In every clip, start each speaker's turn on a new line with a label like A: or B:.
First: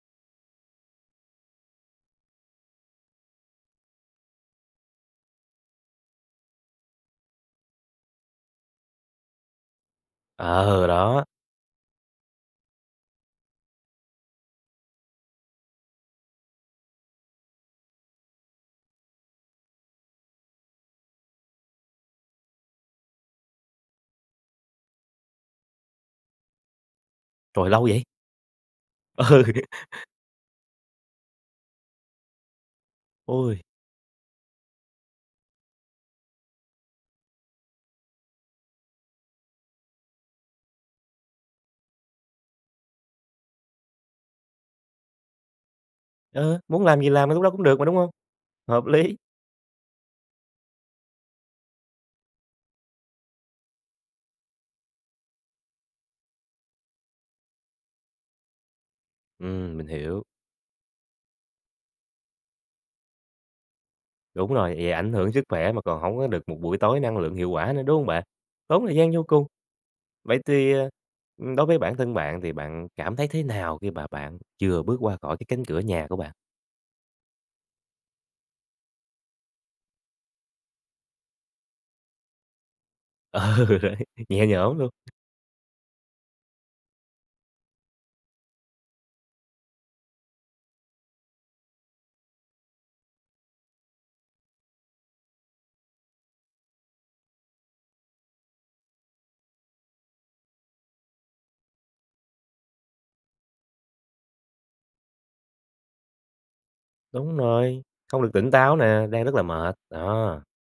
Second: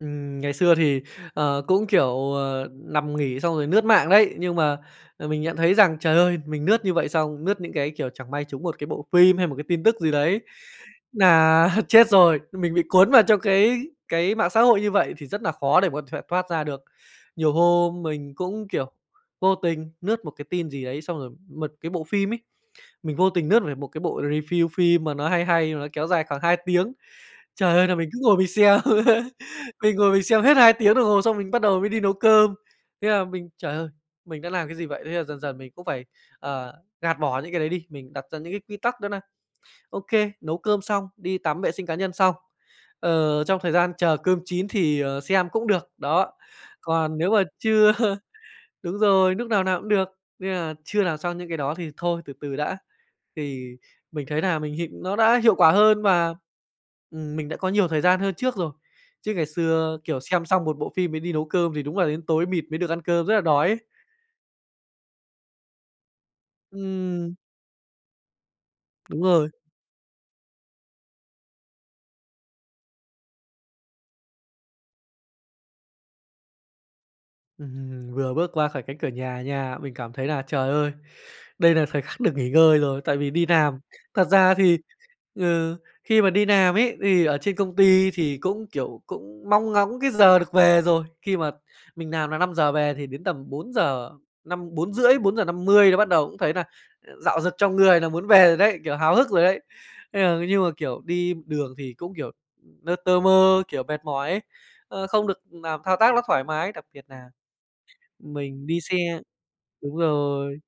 A: Ừm. Ngày xưa thì, ờ, cũng, kiểu, ờ, nằm nghỉ xong rồi lướt mạng đấy. Nhưng mà, ờ, mình nhận thấy rằng, trời ơi, mình lướt như vậy xong, lướt những cái, kiểu, chẳng may trúng một cái bộ phim hay một cái tin tức gì đấy
B: Ờ, đó.
A: nà chết rồi. Mình bị cuốn vào trong cái cái mạng xã hội như vậy thì rất nà khó để có thể thoát ra được. Nhiều hôm mình cũng, kiểu, vô tình lướt một cái tin gì đấy xong rồi một cái bộ phim ấy, mình vô tình lướt về một cái bộ review phim mà nó hay hay nó kéo dài khoảng 2 tiếng.
B: Trời,
A: Trời
B: lâu
A: ơi! Nà
B: vậy?
A: mình cứ ngồi mình xem.
B: Ừ.
A: Mình ngồi mình xem hết 2 tiếng đồng hồ xong mình bắt đầu mới đi nấu cơm. Thế là mình,
B: Ôi.
A: "trời ơi, mình đã làm cái gì vậy?" Thế là dần dần mình cũng phải, ờ, gạt bỏ những cái đấy đi, mình đặt ra những cái quy tắc đó nà OK, nấu cơm xong, đi tắm, vệ sinh cá nhân xong, ờ, trong thời gian chờ cơm chín thì, ờ, xem cũng được. Đó,
B: Ờ, muốn làm gì
A: còn
B: làm
A: nếu
B: lúc
A: mà
B: đó cũng được mà
A: chưa
B: đúng hông? Hợp
A: đúng
B: lý.
A: rồi, núc nào nào cũng được, nên nà chưa làm xong những cái đó thì thôi từ từ đã. Thì mình thấy nà mình hiệu nó đã hiệu quả hơn và, ừm, mình đã có nhiều thời gian hơn trước rồi. Chứ ngày
B: Ừm, mình
A: xưa, kiểu,
B: hiểu.
A: xem xong một bộ phim mới đi nấu cơm thì đúng là đến tối mịt mới được ăn cơm rất là đói ấy.
B: Đúng rồi. Vậy ảnh hưởng sức khỏe mà còn hổng có được một buổi tối năng lượng,
A: Ừm.
B: hiệu quả nữa, đúng hông bạn? Tốn thời gian vô
A: Đúng
B: cùng.
A: rồi.
B: Vậy thì, ờ, đối với bản thân bạn thì bạn cảm thấy thế nào khi mà bạn vừa bước qua khỏi cánh cửa nhà của bạn?
A: Ừm. Vừa bước qua khỏi cánh cửa nhà nha, mình cảm thấy là, trời ơi, đây là thời khắc được nghỉ ngơi rồi tại vì đi
B: Ờ,
A: làm.
B: đấy,
A: Thật
B: nhẹ
A: ra
B: nhõm
A: thì,
B: luôn.
A: ừ, khi mà đi làm ấy, thì ở trên công ty thì cũng, kiểu, cũng mong ngóng cái giờ được về rồi. Khi mà mình làm là 5:00 về thì đến tầm bốn giờ năm 4:30, 4:50 là bắt đầu cũng thấy nà rạo rực trong người là muốn về rồi đấy, kiểu, háo hức rồi đấy. Thế, ờ, mà nhưng mà, kiểu, đi đường thì cũng, kiểu, lơ tơ mơ, kiểu, mệt mỏi ấy, ơ, không được làm thao tác nó thoải mái. Đặc biệt nà
B: Đúng rồi, không được tỉnh
A: mình
B: táo
A: đi
B: nè,
A: xe
B: đang rất là mệt,
A: đúng
B: đó.
A: rồi,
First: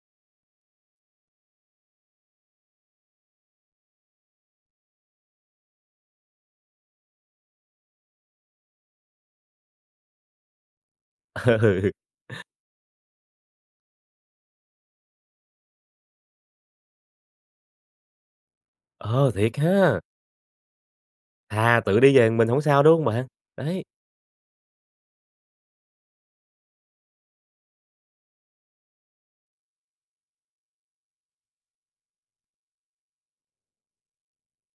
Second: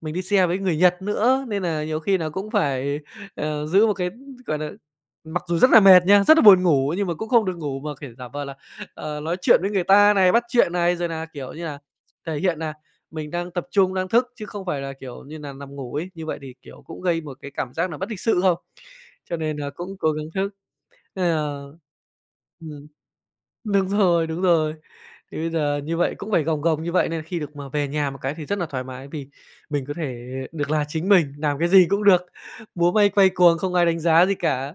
A: mình đi xe với người Nhật nữa nên nà nhiều khi nà cũng phải, ờ, giữ một cái, gọi nà mặc dù rất là mệt nha, rất là buồn ngủ nhưng mà cũng không được ngủ mà, kiểu, giả vờ là nói chuyện với người ta này, bắt chuyện này, rồi nà, kiểu như là,
B: Ừ.
A: thể hiện nà mình đang tập trung, đang thức chứ không phải là, kiểu như nà, nằm ngủ ấy. Như vậy thì, kiểu, cũng gây một cái cảm giác nà bất lịch sự không?
B: Ờ,
A: Cho
B: thiệt
A: nên là cũng
B: ha.
A: cố gắng thức. Nên là
B: Thà tự đi về một mình hổng sao,
A: ừm,
B: đúng hông bạn? Đấy.
A: đúng rồi, đúng rồi. Thì bây giờ như vậy cũng phải gồng gồng như vậy nên khi được mà về nhà một cái thì rất là thoải mái vì mình có thể được là chính mình, làm cái gì cũng được, múa may quay cuồng không ai đánh giá gì cả.